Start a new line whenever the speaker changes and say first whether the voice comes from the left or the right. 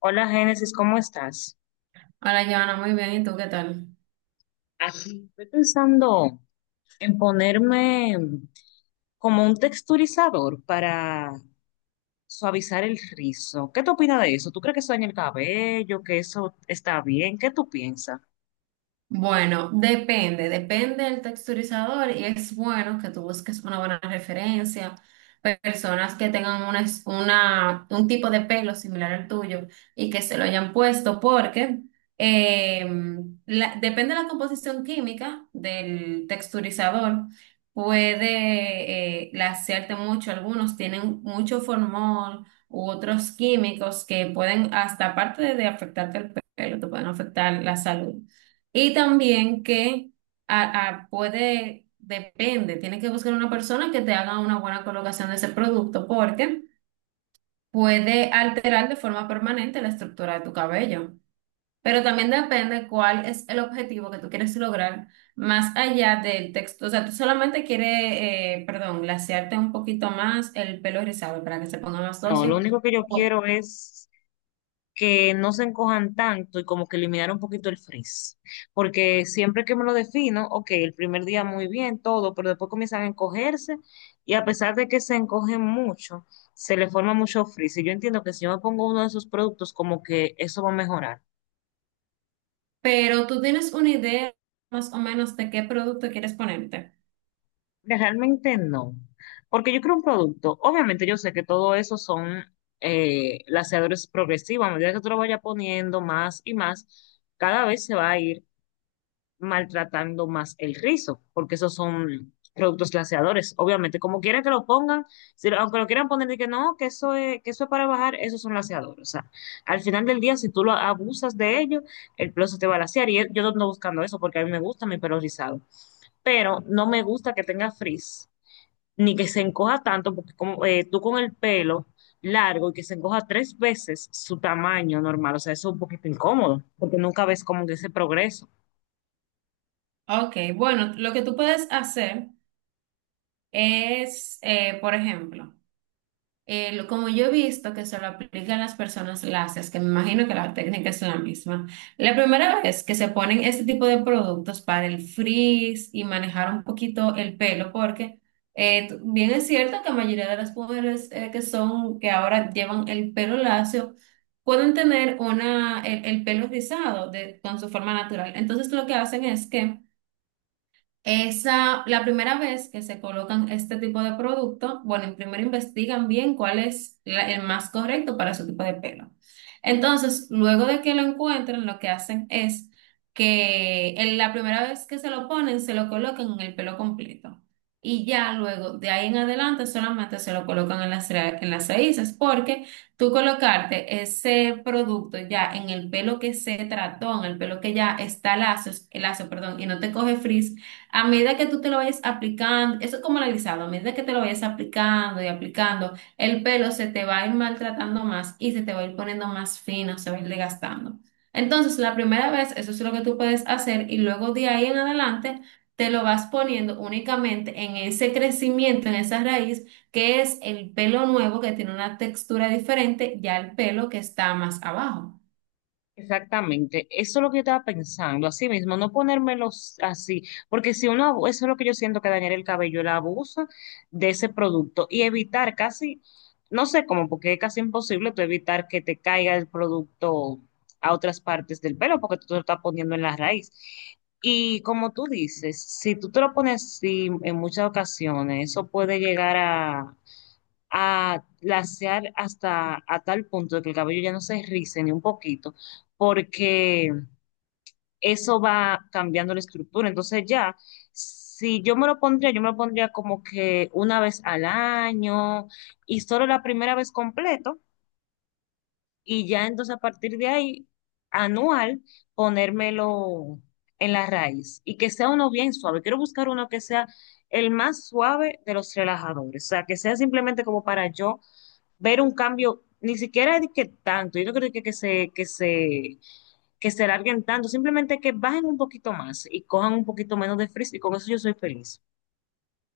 left: Hola Génesis, ¿cómo estás?
right: Hola, Joana, muy bien. ¿Y tú qué tal?
left: Aquí estoy pensando en ponerme como un texturizador para suavizar el rizo. ¿Qué te opinas de eso? ¿Tú crees que eso daña el cabello, que eso está bien? ¿Qué tú piensas?
right: Bueno, depende del texturizador y es bueno que tú busques una buena referencia, personas que tengan un tipo de pelo similar al tuyo y que se lo hayan puesto porque eh, depende de la composición química del texturizador, puede lacearte mucho, algunos tienen mucho formol u otros químicos que pueden hasta aparte de afectarte el pelo, te pueden afectar la salud. Y también que puede, depende, tienes que buscar una persona que te haga una buena colocación de ese producto porque puede alterar de forma permanente la estructura de tu cabello. Pero también depende cuál es el objetivo que tú quieres lograr más allá del texto. O sea, tú solamente quieres, perdón, glasearte un poquito más el pelo rizado para que se ponga más
left: No, lo
right: dócil.
left: único que yo
right: O-
left: quiero es que no se encojan tanto y como que eliminar un poquito el frizz. Porque siempre que me lo defino, ok, el primer día muy bien, todo, pero después comienzan a encogerse y a pesar de que se encogen mucho, se le forma mucho frizz. Y yo entiendo que si yo me pongo uno de esos productos, como que eso va a mejorar.
right: pero tú tienes una idea más o menos de qué producto quieres ponerte.
left: Realmente no. Porque yo creo un producto, obviamente yo sé que todo eso son laseadores progresivos, a medida que tú lo vayas poniendo más y más, cada vez se va a ir maltratando más el rizo, porque esos son productos glaseadores. Obviamente, como quiera que lo pongan, aunque lo quieran poner de que no, que eso es para bajar, esos son glaseadores. O sea, al final del día, si tú lo abusas de ello, el pelo se te va a glasear. Y yo no ando buscando eso porque a mí me gusta mi pelo rizado, pero no me gusta que tenga frizz, ni que se encoja tanto, porque como, tú con el pelo largo y que se encoja tres veces su tamaño normal, o sea, eso es un poquito incómodo, porque nunca ves como que ese progreso.
right: Ok, bueno, lo que tú puedes hacer es, por ejemplo, como yo he visto que se lo aplican las personas lacias, que me imagino que la técnica es la misma, la primera vez que se ponen este tipo de productos para el frizz y manejar un poquito el pelo, porque bien es cierto que la mayoría de las mujeres que son, que ahora llevan el pelo lacio, pueden tener una, el pelo rizado con su forma natural. Entonces lo que hacen es que... Esa, la primera vez que se colocan este tipo de producto, bueno, primero investigan bien cuál es el más correcto para su tipo de pelo. Entonces, luego de que lo encuentren, lo que hacen es que en la primera vez que se lo ponen, se lo colocan en el pelo completo. Y ya luego, de ahí en adelante, solamente se lo colocan en en las raíces, porque tú colocarte ese producto ya en el pelo que se trató, en el pelo que ya está lazo, perdón, y no te coge frizz, a medida que tú te lo vayas aplicando, eso es como el alisado, a medida que te lo vayas aplicando y aplicando, el pelo se te va a ir maltratando más y se te va a ir poniendo más fino, se va a ir desgastando. Entonces, la primera vez, eso es lo que tú puedes hacer y luego de ahí en adelante te lo vas poniendo únicamente en ese crecimiento, en esa raíz, que es el pelo nuevo que tiene una textura diferente ya el pelo que está más abajo.
left: Exactamente, eso es lo que yo estaba pensando, así mismo, no ponérmelos así, porque si uno, eso es lo que yo siento que dañar el cabello, el abuso de ese producto y evitar casi, no sé cómo, porque es casi imposible tú evitar que te caiga el producto a otras partes del pelo, porque tú te lo estás poniendo en la raíz. Y como tú dices, si tú te lo pones así en muchas ocasiones, eso puede llegar a lasear hasta a tal punto de que el cabello ya no se rice ni un poquito, porque eso va cambiando la estructura. Entonces ya, si yo me lo pondría, yo me lo pondría como que una vez al año y solo la primera vez completo y ya entonces a partir de ahí, anual, ponérmelo en la raíz y que sea uno bien suave. Quiero buscar uno que sea el más suave de los relajadores, o sea, que sea simplemente como para yo ver un cambio, ni siquiera de que tanto, yo no creo que se larguen tanto, simplemente que bajen un poquito más y cojan un poquito menos de frizz y con eso yo soy feliz.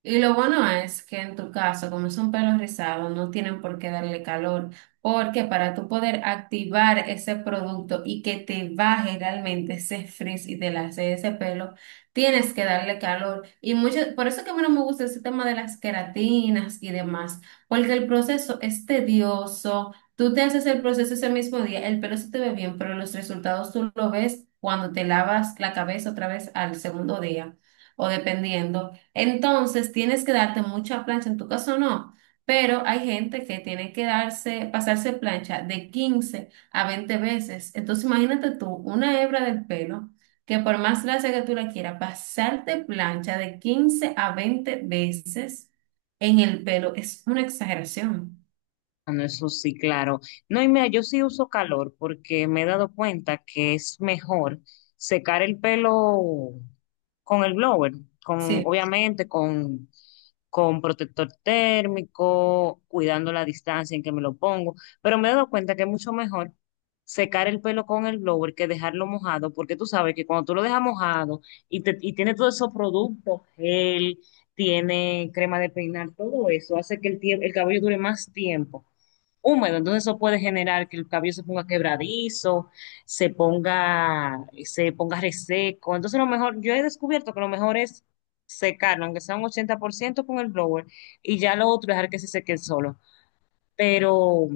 right: Y lo bueno es que en tu caso, como son pelos rizados, no tienen por qué darle calor, porque para tú poder activar ese producto y que te baje realmente ese frizz y te lace ese pelo, tienes que darle calor. Y mucho, por eso que a mí no me gusta ese tema de las queratinas y demás, porque el proceso es tedioso. Tú te haces el proceso ese mismo día, el pelo se te ve bien, pero los resultados tú lo ves cuando te lavas la cabeza otra vez al segundo día, o dependiendo. Entonces, tienes que darte mucha plancha, en tu caso no, pero hay gente que tiene que darse, pasarse plancha de 15 a 20 veces. Entonces, imagínate tú, una hebra del pelo, que por más lacia que tú la quieras, pasarte plancha de 15 a 20 veces en el pelo es una exageración.
left: Ah, no, eso sí, claro. No, y mira, yo sí uso calor porque me he dado cuenta que es mejor secar el pelo con el blower, con,
right: Sí.
left: obviamente con, con protector térmico, cuidando la distancia en que me lo pongo, pero me he dado cuenta que es mucho mejor secar el pelo con el blower que dejarlo mojado, porque tú sabes que cuando tú lo dejas mojado y tiene todos esos productos, gel, tiene crema de peinar, todo eso hace que el cabello dure más tiempo húmedo, entonces eso puede generar que el cabello se ponga quebradizo, se ponga reseco. Entonces lo mejor, yo he descubierto que lo mejor es secarlo, aunque sea un 80% con el blower, y ya lo otro dejar que se seque solo. Pero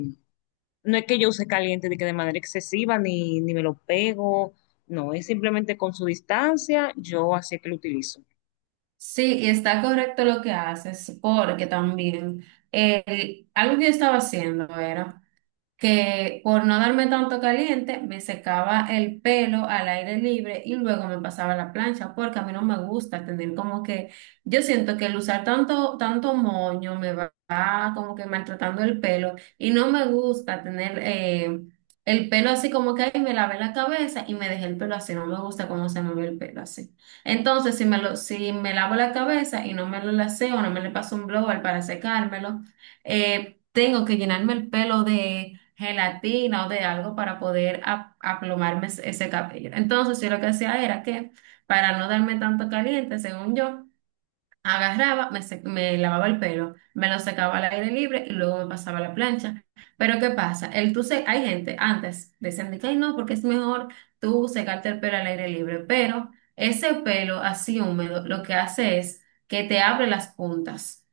left: no es que yo use caliente de que de manera excesiva, ni me lo pego, no, es simplemente con su distancia, yo así es que lo utilizo.
right: Sí, y está correcto lo que haces, porque también algo que yo estaba haciendo era... que por no darme tanto caliente, me secaba el pelo al aire libre y luego me pasaba a la plancha, porque a mí no me gusta tener como que, yo siento que el usar tanto moño me va como que maltratando el pelo y no me gusta tener el pelo así como que ahí me lavé la cabeza y me dejé el pelo así, no me gusta cómo se me ve el pelo así. Entonces, si me lavo la cabeza y no me lo laceo, no me le paso un blower para secármelo, tengo que llenarme el pelo de gelatina o de algo para poder aplomarme ese cabello. Entonces, yo lo que hacía era que, para no darme tanto caliente, según yo, me lavaba el pelo, me lo secaba al aire libre y luego me pasaba a la plancha. Pero, ¿qué pasa? Hay gente antes decían de que, "Ay, no, porque es mejor tú secarte el pelo al aire libre, pero ese pelo así húmedo lo que hace es que te abre las puntas.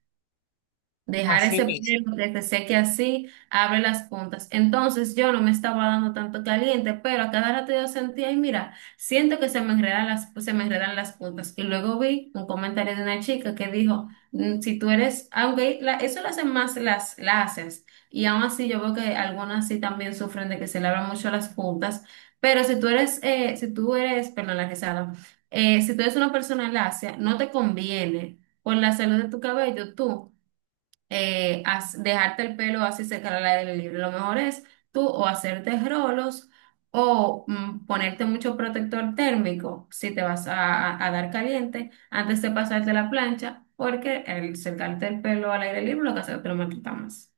right: Dejar
left: Así
right: ese
left: mismo.
right: pelo que se seque así, abre las puntas. Entonces yo no me estaba dando tanto caliente, pero a cada rato yo sentía, y mira, siento que se me enredan las puntas. Y luego vi un comentario de una chica que dijo, "Mm, si tú eres, eso lo hacen más las lacias, y aún así yo veo que algunas sí también sufren de que se le abran mucho las puntas, pero si tú eres, perdón, la rizada, si tú eres una persona lacia, no te conviene por la salud de tu cabello, tú dejarte el pelo así secar al aire libre. Lo mejor es tú o hacerte rolos o ponerte mucho protector térmico si te vas a dar caliente antes de pasarte la plancha, porque el secarte el pelo al aire libre lo que hace es que te lo maltrata más.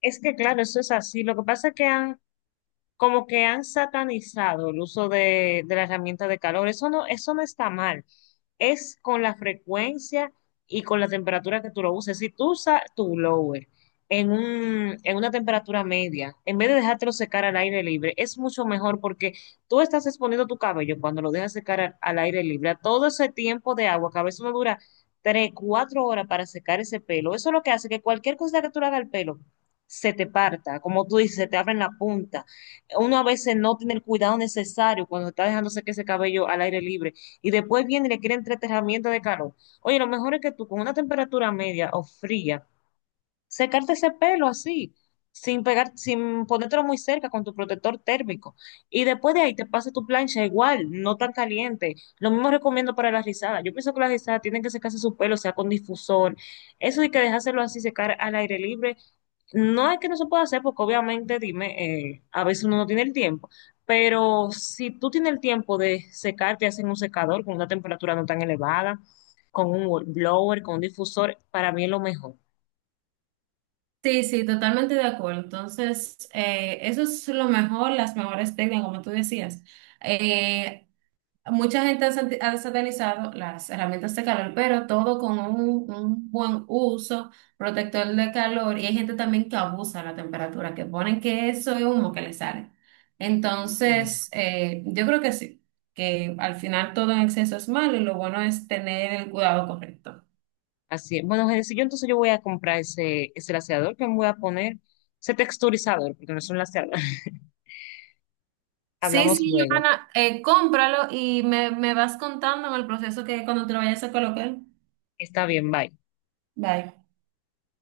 left: Es que claro, eso es así. Lo que pasa es que han como que han satanizado el uso de la herramienta de calor. Eso no está mal. Es con la frecuencia y con la temperatura que tú lo uses. Si tú usas tu blower en una temperatura media, en vez de dejártelo secar al aire libre, es mucho mejor porque tú estás exponiendo tu cabello cuando lo dejas secar al aire libre. A todo ese tiempo de agua, que a veces uno dura 3, 4 horas para secar ese pelo. Eso es lo que hace que cualquier cosa que tú le hagas al pelo se te parta, como tú dices, se te abren la punta, uno a veces no tiene el cuidado necesario cuando está dejándose que ese cabello al aire libre y después viene y le quieren tres herramientas de calor. Oye, lo mejor es que tú con una temperatura media o fría, secarte ese pelo así, sin pegar, sin ponértelo muy cerca con tu protector térmico. Y después de ahí te pasa tu plancha igual, no tan caliente. Lo mismo recomiendo para las rizadas. Yo pienso que las rizadas tienen que secarse su pelo, o sea, con difusor. Eso de que dejárselo así secar al aire libre no es que no se pueda hacer, porque obviamente, dime, a veces uno no tiene el tiempo, pero si tú tienes el tiempo de secarte, hacen un secador con una temperatura no tan elevada, con un blower, con un difusor, para mí es lo mejor.
right: Sí, sí, totalmente de acuerdo. Entonces, eso es lo mejor, las mejores técnicas, como tú decías. Eh, Mucha gente ha ha satanizado las herramientas de calor, pero todo con un buen uso protector de calor. Y hay gente también que abusa de la temperatura, que ponen que eso es humo que le sale.
left: Mm.
right: Entonces, yo creo que sí, que al final todo en exceso es malo y lo bueno es tener el cuidado correcto.
left: Así es. Bueno, si yo entonces yo voy a comprar ese, ese laceador que me voy a poner, ese texturizador, porque no es un laceador.
right: Sí,
left: Hablamos
right: sí,
left: luego.
right: Johanna, cómpralo y me vas contando en el proceso que cuando te lo vayas a colocar.
left: Está bien, bye.
right: Bye.